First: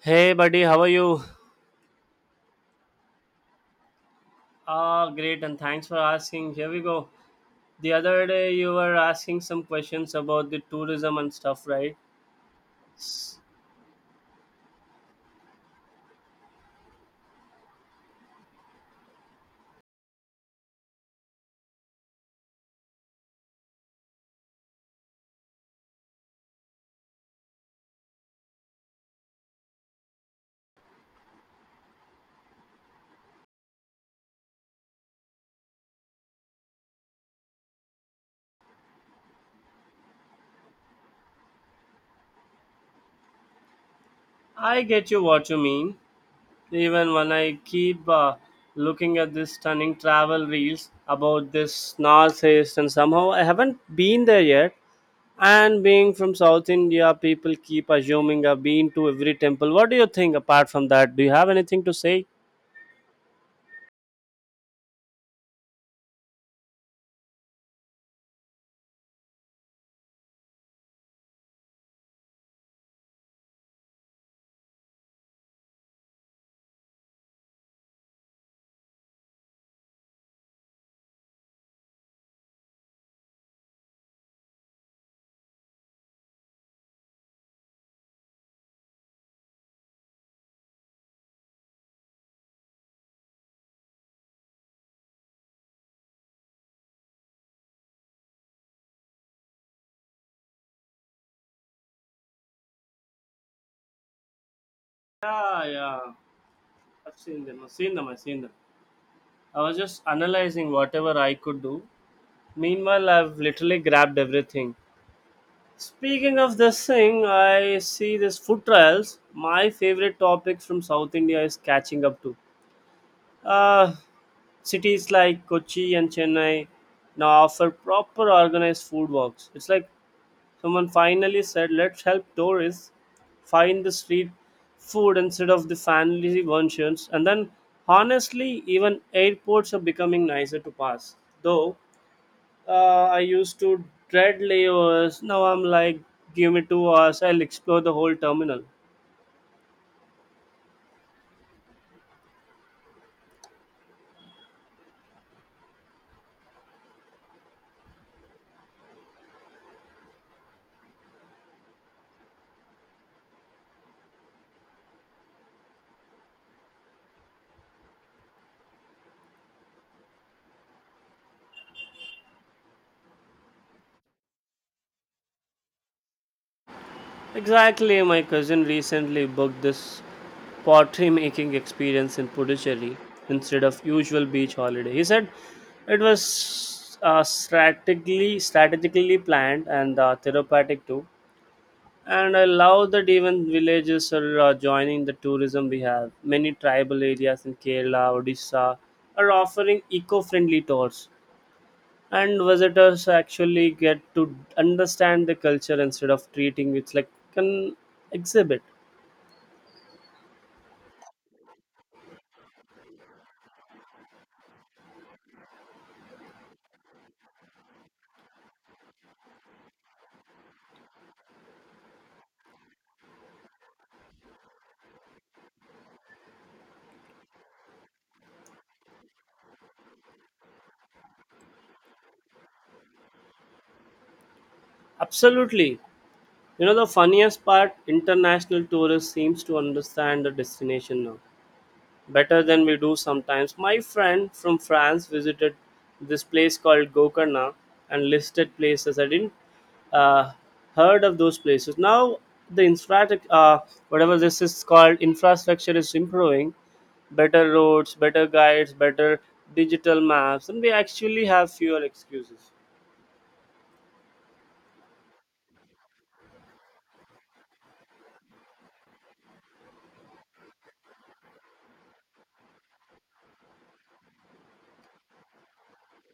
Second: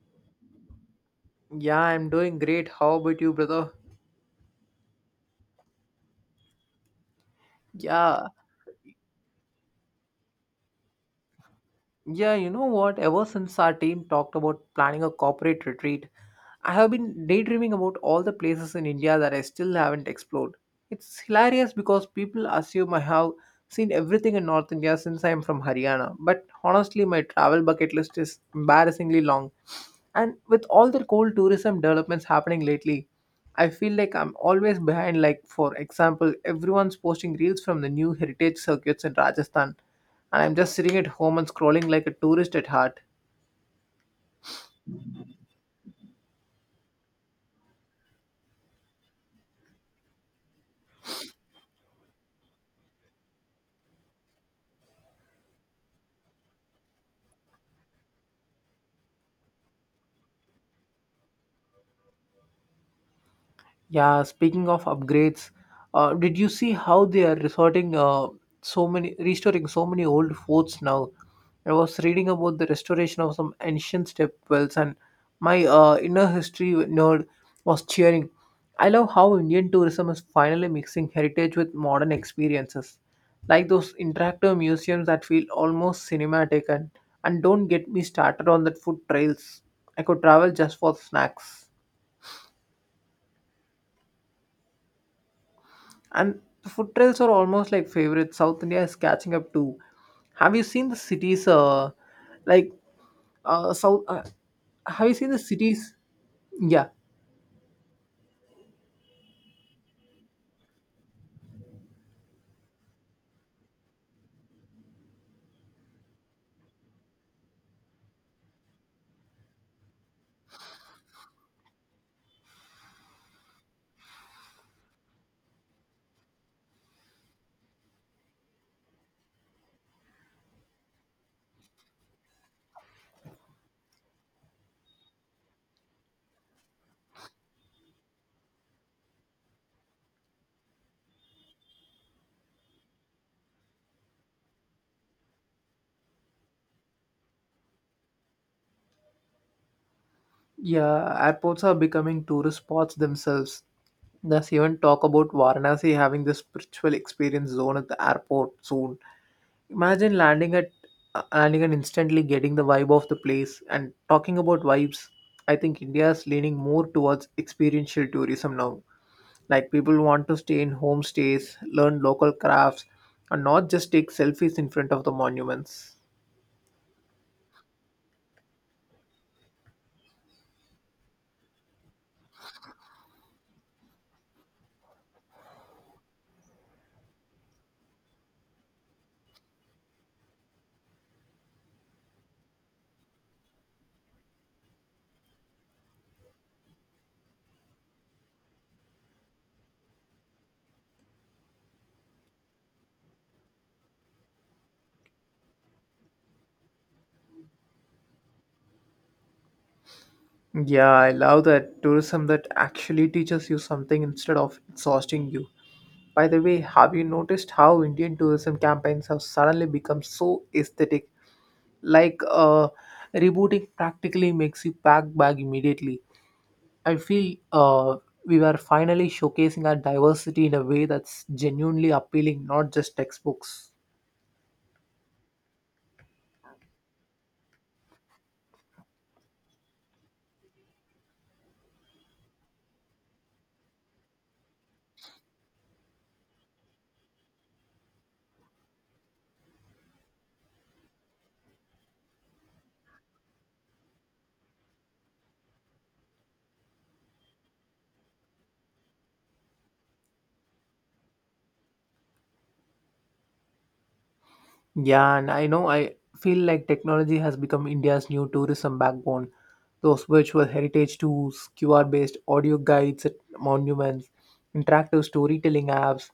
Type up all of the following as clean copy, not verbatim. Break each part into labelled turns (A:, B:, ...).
A: Hey buddy, how are you?
B: Yeah, I'm doing great. How about you, brother?
A: Ah, great, and thanks for asking. Here we go. The other
B: Yeah,
A: day you were asking some questions about the tourism and stuff, right?
B: yeah, you know what? Ever
A: S-
B: since our team talked about planning a corporate retreat, I have been daydreaming about all the places in India that I still haven't explored. It's hilarious because people assume I have seen everything in North India since I am from Haryana, but honestly, my travel bucket list is embarrassingly long. And with all the cold tourism developments happening lately, I feel like I'm always behind. Like, for example, everyone's posting reels from the new heritage circuits in Rajasthan, and I'm just sitting at home and scrolling like a tourist at heart.
A: I get you what you mean. Even when I keep looking at these stunning travel reels about this North East, and somehow I haven't been there yet. And being from South India, people keep assuming I've been to every temple. What do you think apart from that? Do you have anything to say?
B: Yeah, speaking of upgrades, did you see how they are resorting so many restoring so many old forts now? I was reading about the restoration of some ancient stepwells, and my inner history nerd was cheering. I love how Indian tourism is finally mixing heritage with modern experiences, like those interactive museums that feel almost cinematic. And don't get me started on that food trails. I could travel just for snacks. And food trails are almost like favorite. South India is catching up too. Have you seen the cities? Like South. Have you seen the
A: Yeah,
B: cities?
A: yeah.
B: Yeah,
A: I've seen them. I've seen them. I've seen them. I was just analyzing whatever I could do. Meanwhile, I've literally grabbed everything. Speaking of this thing, I see this food trials. My favorite topics from South India is catching up to. Uh, Cities like Kochi and Chennai now offer proper organized food walks. It's like someone finally said, let's help tourists find the street food instead of the fancy versions. And then, honestly, even airports are becoming nicer to pass. Though I used to dread layovers. Now I'm like, give me 2 hours, I'll explore the whole terminal.
B: yeah. Airports are becoming tourist spots themselves. There's even talk about Varanasi having the spiritual experience zone at the airport soon. Imagine landing and instantly getting the vibe of the place. And talking about vibes, I think India is leaning more towards experiential tourism now. Like people want to stay in homestays, learn local crafts, and not just take selfies in front of the monuments.
A: Exactly, my cousin recently booked this pottery making experience in Puducherry instead of usual beach holiday. He said it was strategically planned and therapeutic too. And I love that even villages are joining the tourism we have. Many tribal areas in Kerala, Odisha are offering eco-friendly tours and visitors actually get to understand the culture instead of treating it like an exhibit.
B: Yeah, I love that tourism that actually teaches you something instead of exhausting you. By the way, have you noticed how Indian tourism campaigns have suddenly become so aesthetic? Like rebooting practically makes you pack bag immediately. I feel we were finally showcasing our diversity in a way that's genuinely appealing, not just textbooks.
A: Absolutely. You know the funniest part, international tourists seems to understand the destination now better than we do sometimes. My friend from France visited this place called Gokarna and listed places. I didn't uh, heard of those places. Now the infra, uh, whatever this is called, infrastructure is improving. Better roads, better guides, better digital maps, and we actually have fewer excuses.
B: Yeah, and I know I feel like technology has become India's new tourism backbone. Those virtual heritage tours, QR-based audio guides at monuments, interactive storytelling apps.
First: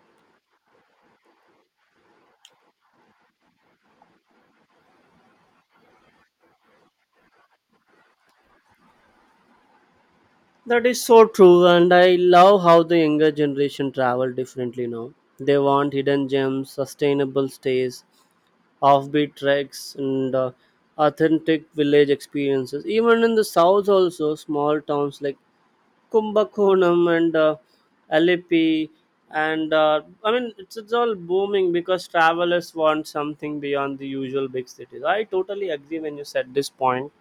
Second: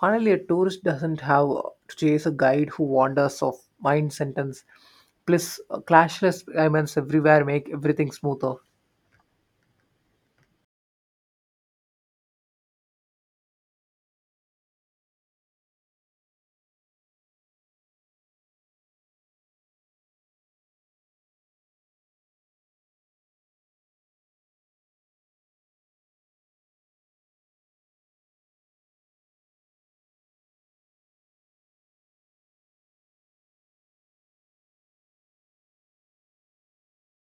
B: Finally, a tourist doesn't have to chase a guide who wanders off mind sentence. Plus, clashless payments everywhere make everything smoother.
A: That is so true, and I love how the younger generation travel differently now. They want hidden gems, sustainable stays, offbeat treks and authentic village experiences. Even in the south, also small towns like Kumbakonam and Alipi, and I mean it's all booming because travelers want something beyond the usual big cities. I totally agree when you said this point,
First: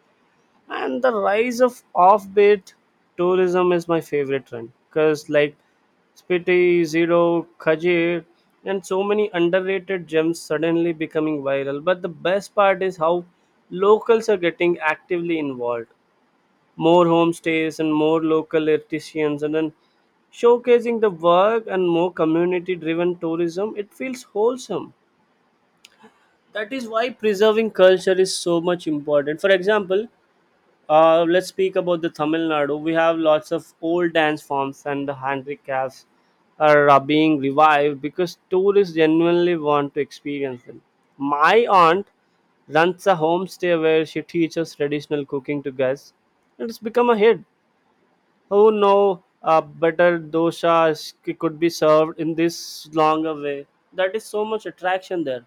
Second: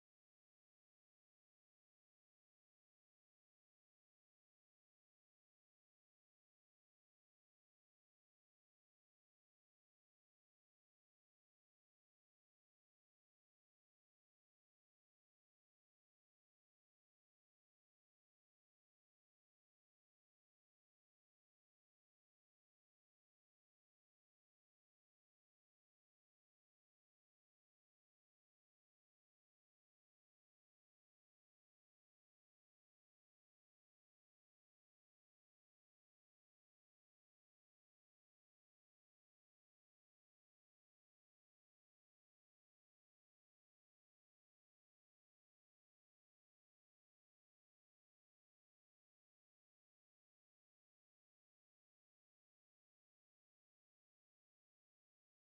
A: and the rise of offbeat tourism is my favorite trend because like Spiti, Zero, Khajir, and so many underrated gems suddenly becoming viral. But the best part is how locals are getting actively involved. More homestays and more local artisans, and then showcasing the work and more community driven tourism. It feels wholesome. That is why preserving culture is so much important. For example, let's speak about the Tamil Nadu. We have lots of old dance forms and the handicrafts are being revived because tourists genuinely want to experience them. My aunt runs a homestay where she teaches traditional cooking to guests, and it's become a hit. Who know better dosa could be served in this longer way. That is so much attraction there.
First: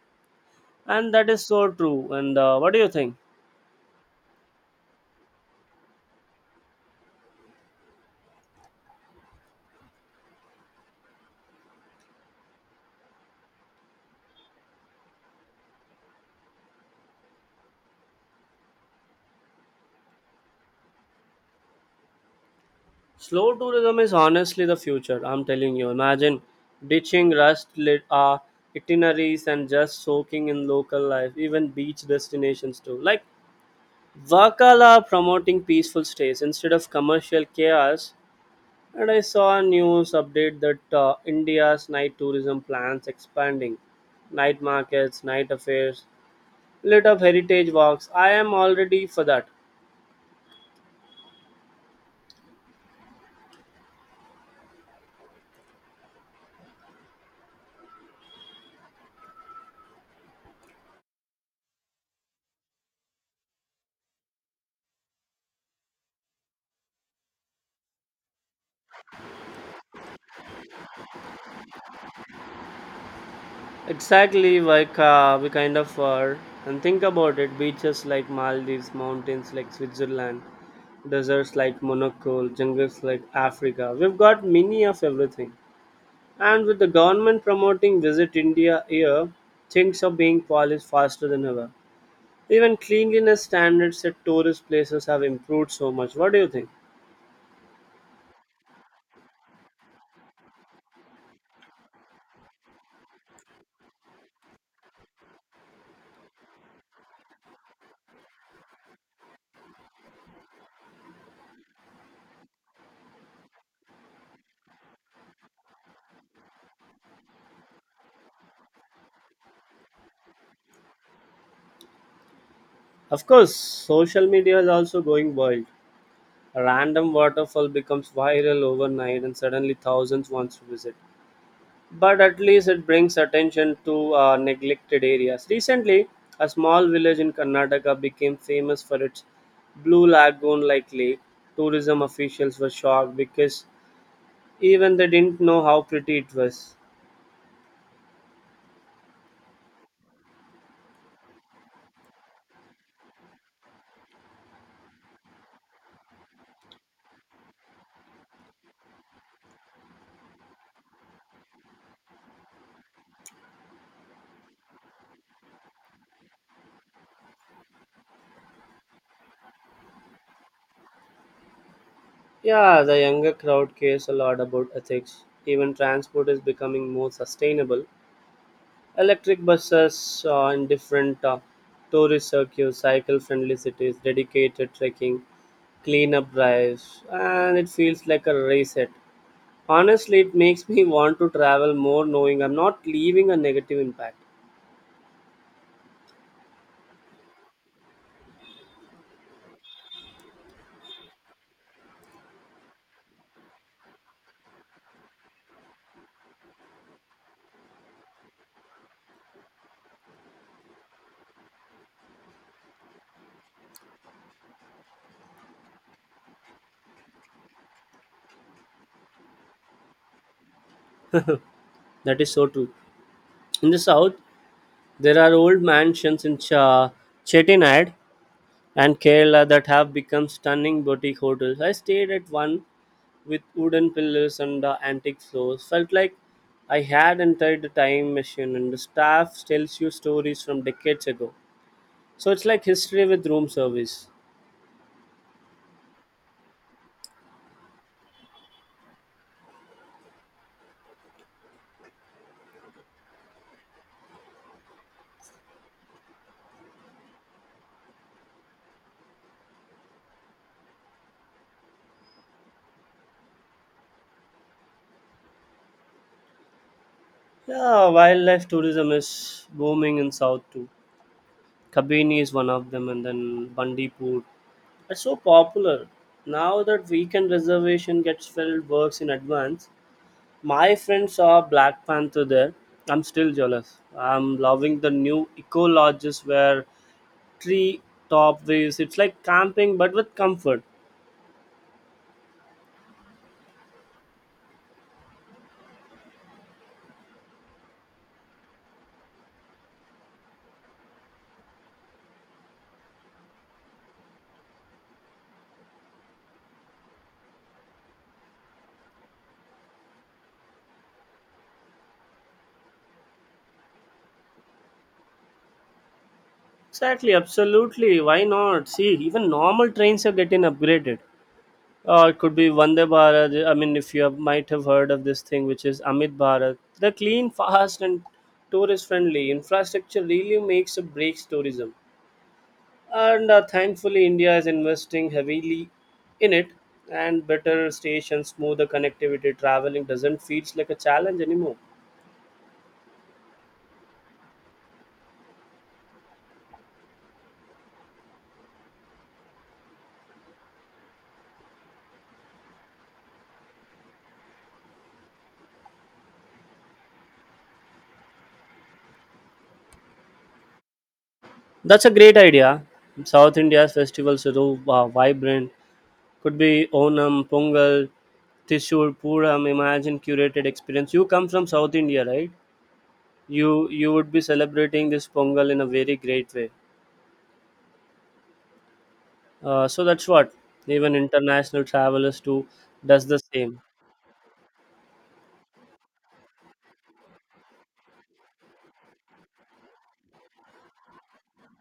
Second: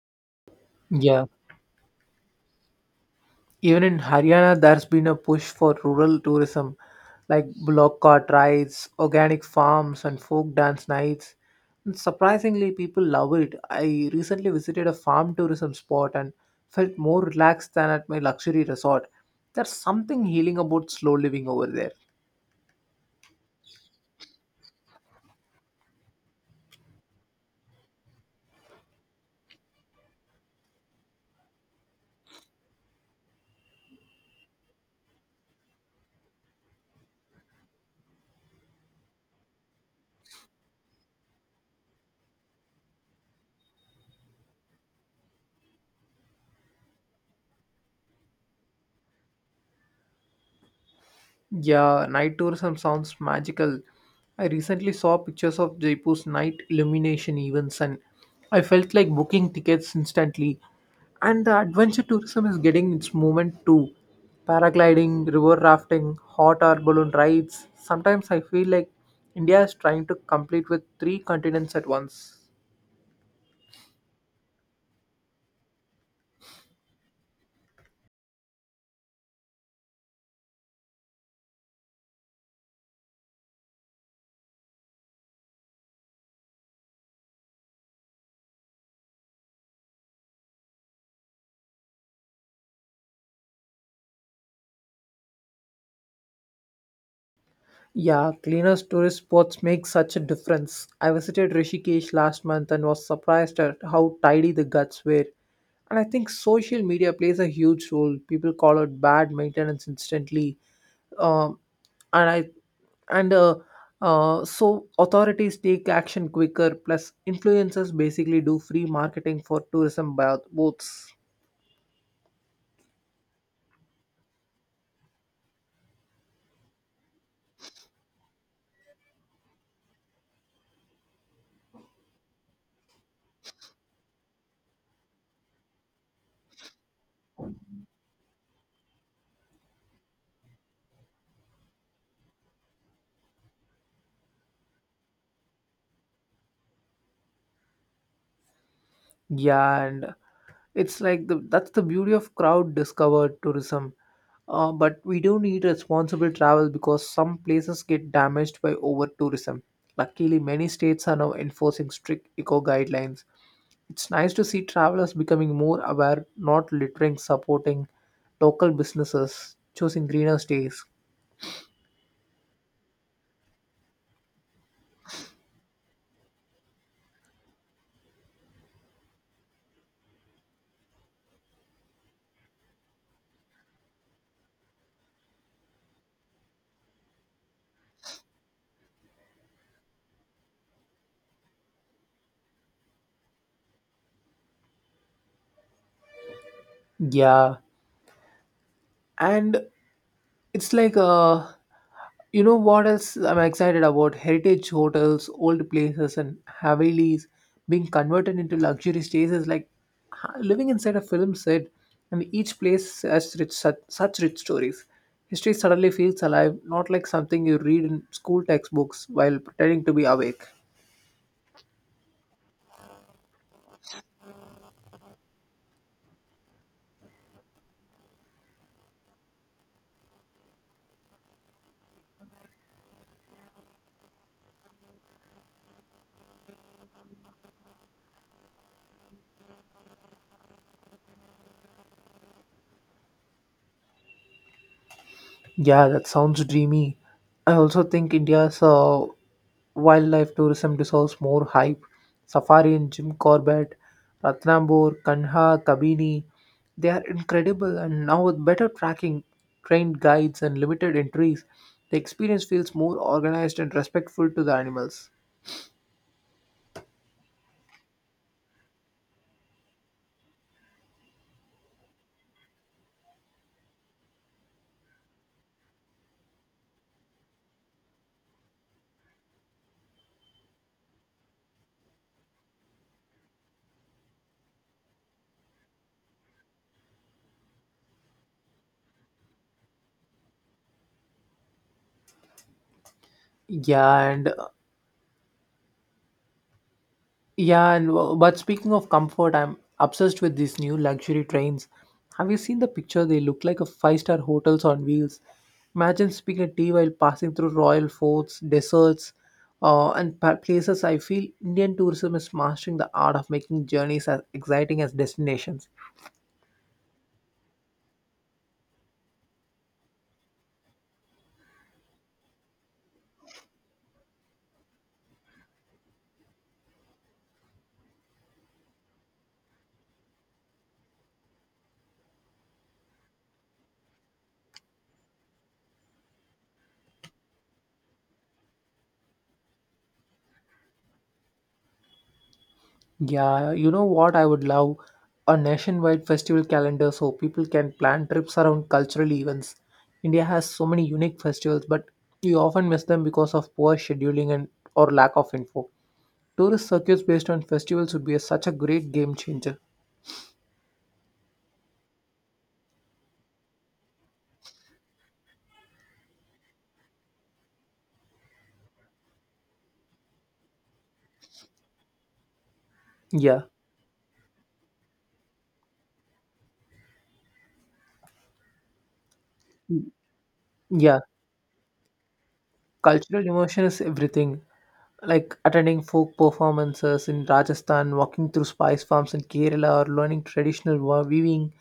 A: And
B: Yeah.
A: that is so true. And what do you think?
B: Even in Haryana, there's been a push for rural tourism, like block cart rides, organic farms, and folk dance nights. And surprisingly, people love it. I recently visited a farm tourism spot and felt more relaxed than at my luxury resort. There's something healing about slow living over there.
A: Slow tourism is honestly the future, I'm telling you. Imagine ditching rust lit itineraries and just soaking in local life, even beach destinations too. Like Vakala promoting peaceful stays instead of commercial chaos. And I saw a news update that India's night tourism plans expanding. Night markets, night affairs, lit up heritage walks. I am already for that.
B: Yeah, night tourism sounds magical. I recently saw pictures of Jaipur's night illumination events and I felt like booking tickets instantly. And the adventure tourism is getting its moment too. Paragliding, river rafting, hot air balloon rides. Sometimes I feel like India is trying to compete with three continents at once.
A: Exactly, like we kind of are. And think about it, beaches like Maldives, mountains like Switzerland, deserts like Monaco, jungles like Africa. We've got many of everything. And with the government promoting Visit India here, things are being polished faster than ever. Even cleanliness standards at tourist places have improved so much. What do you think?
B: Yeah, cleaner tourist spots make such a difference. I visited Rishikesh last month and was surprised at how tidy the guts were. And I think social media plays a huge role. People call out bad maintenance instantly, um, and I and so authorities take action quicker. Plus, influencers basically do free marketing for tourism boats.
A: Of course, social media is also going wild. A random waterfall becomes viral overnight, and suddenly thousands wants to visit, but at least it brings attention to neglected areas. Recently, a small village in Karnataka became famous for its blue lagoon like lake. Tourism officials were shocked because even they didn't know how pretty it was.
B: Yeah, and It's like the that's the beauty of crowd discovered tourism. But we do need responsible travel because some places get damaged by over tourism. Luckily, many states are now enforcing strict eco guidelines. It's nice to see travelers becoming more aware, not littering, supporting local businesses, choosing greener stays.
A: Yeah, the younger crowd cares a lot about ethics. Even transport is becoming more sustainable. Electric buses in different tourist circuits, cycle-friendly cities, dedicated trekking, cleanup drives, and it feels like a reset. Honestly, it makes me want to travel more, knowing I'm not leaving a negative impact.
B: Yeah, and It's like you know what else I'm excited about? Heritage hotels, old places, and Havelis being converted into luxury stays is like living inside a film set, and each place has such rich stories. History suddenly feels alive, not like something you read in school textbooks while pretending to be awake.
A: That is so true. In the south, there are old mansions in Chettinad and Kerala that have become stunning boutique hotels. I stayed at one with wooden pillars and the antique floors. Felt like I had entered the time machine, and the staff tells you stories from decades ago. So it's like history with room service.
B: Yeah, that sounds dreamy. I also think India's wildlife tourism deserves more hype. Safari in Jim Corbett, Ratnambore, Kanha, Kabini, they are incredible. And now with better tracking, trained guides, and limited entries, the experience feels more organized and respectful to the animals.
A: Yeah, wildlife tourism is booming in South too. Kabini is one of them, and then Bandipur. It's so popular now that weekend reservation gets filled works in advance. My friends saw Black Panther there. I'm still jealous. I'm loving the new eco lodges where tree top views. It's like camping but with comfort.
B: Yeah, and Yeah, and but speaking of comfort, I'm obsessed with these new luxury trains. Have you seen the picture? They look like a five-star hotels on wheels. Imagine sipping a tea while passing through royal forts, deserts, places. I feel Indian tourism is mastering the art of making journeys as exciting as destinations.
A: Exactly, absolutely. Why not? See, even normal trains are getting upgraded. Or it could be Vande Bharat. I mean, if you have, might have heard of this thing, which is Amit Bharat. They're clean, fast, and tourist friendly. Infrastructure really makes or breaks tourism. And thankfully India is investing heavily in it, and better stations, smoother connectivity, traveling doesn't feel like a challenge anymore.
B: Yeah, you know what? I would love a nationwide festival calendar so people can plan trips around cultural events. India has so many unique festivals, but you often miss them because of poor scheduling and or lack of info. Tourist circuits based on festivals would be such a great game changer.
A: That's a great idea. South India's festivals are so, vibrant. Could be Onam, Pongal, Tissur, Puram. Imagine curated experience. You come from South India, right?
B: Yeah,
A: You you would be celebrating this Pongal in a very great way. So that's what even
B: yeah.
A: international travelers too does the
B: Cultural
A: same.
B: immersion is everything. Like attending folk performances in Rajasthan, walking through spice farms in Kerala, or learning traditional weaving.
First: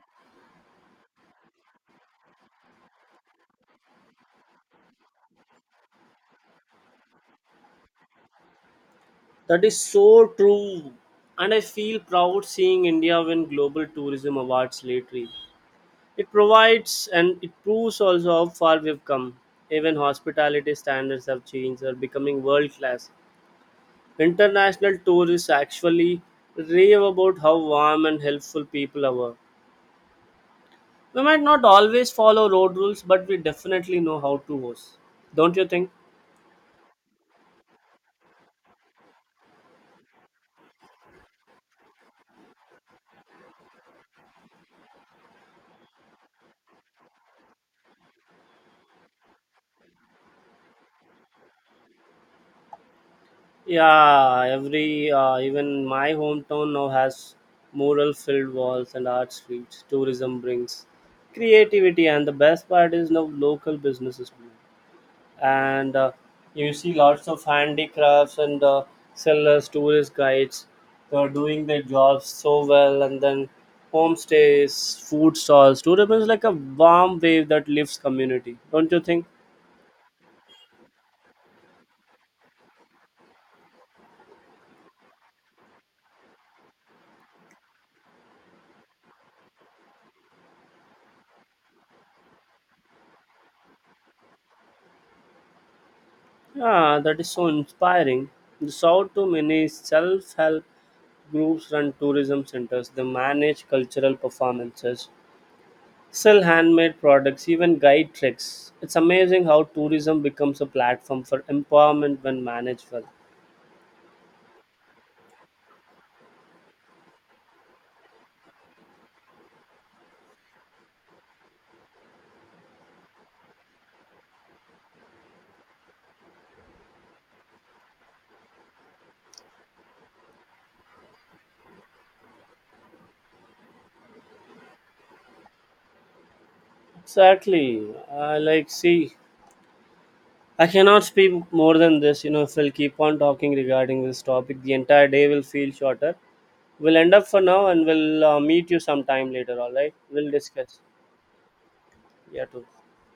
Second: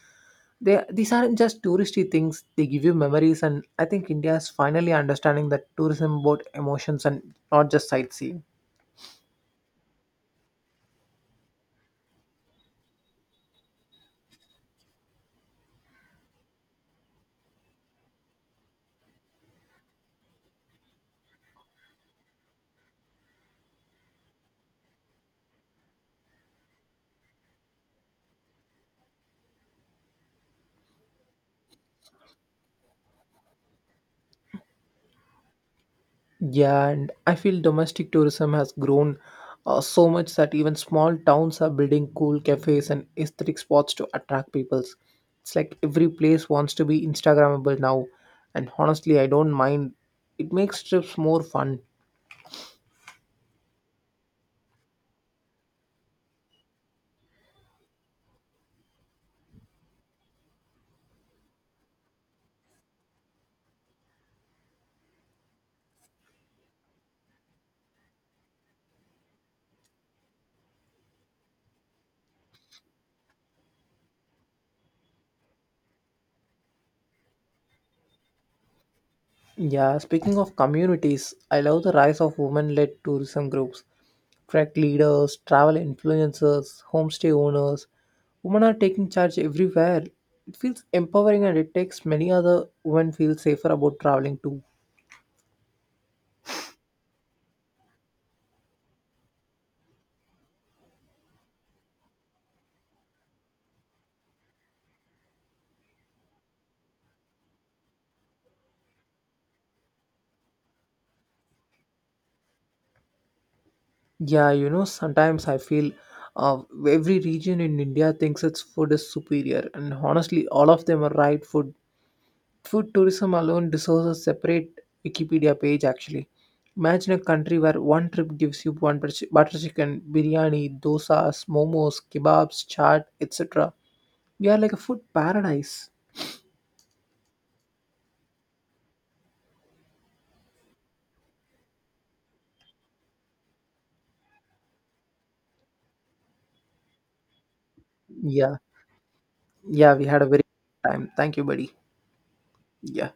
B: These aren't just touristy things, they give you memories, and I think India is finally understanding that tourism about emotions and not just sightseeing.
A: That is so true. And I feel proud seeing India win Global Tourism Awards lately. It provides and it proves also how far we've come. Even hospitality standards have changed, are becoming world class. International tourists actually rave about how warm and helpful people are. We might not always follow road rules, but we definitely know how to host. Don't you think?
B: Yeah, and I feel domestic tourism has grown so much that even small towns are building cool cafes and aesthetic spots to attract peoples. It's like every place wants to be Instagrammable now, and honestly, I don't mind. It makes trips more fun.
A: Yeah, every even my hometown now has mural filled walls and art streets. Tourism brings creativity, and the best part is now local businesses bloom. And you see lots of handicrafts and sellers, tourist guides. They're doing their jobs so well, and then homestays, food stalls. Tourism is like a warm wave that lifts community. Don't you think?
B: Yeah, speaking of communities, I love the rise of women led tourism groups, track leaders, travel influencers, homestay owners. Women are taking charge everywhere. It feels empowering and it takes many other women feel safer about traveling too.
A: Yeah, that is so inspiring. The South too many self help groups run tourism centers, they manage cultural performances, sell handmade products, even guide treks. It's amazing how tourism becomes a platform for empowerment when managed well.
B: Yeah, you know, sometimes I feel uh, every region in India thinks its food is superior, and honestly, all of them are right. Food tourism alone deserves a separate Wikipedia page actually. Imagine a country where one trip gives you one butter chicken, biryani, dosas, momos, kebabs, chaat, etc. We are like a food paradise.
A: Exactly. I like, see, I cannot speak more than this. You know, if we'll keep on talking regarding this topic, the entire day will feel shorter. We'll end up for now and we'll
B: Yeah.
A: meet you sometime later, alright?
B: Yeah, we had a
A: We'll
B: very
A: discuss.
B: good time. Thank you, buddy.
A: Yeah, too.
B: Yeah.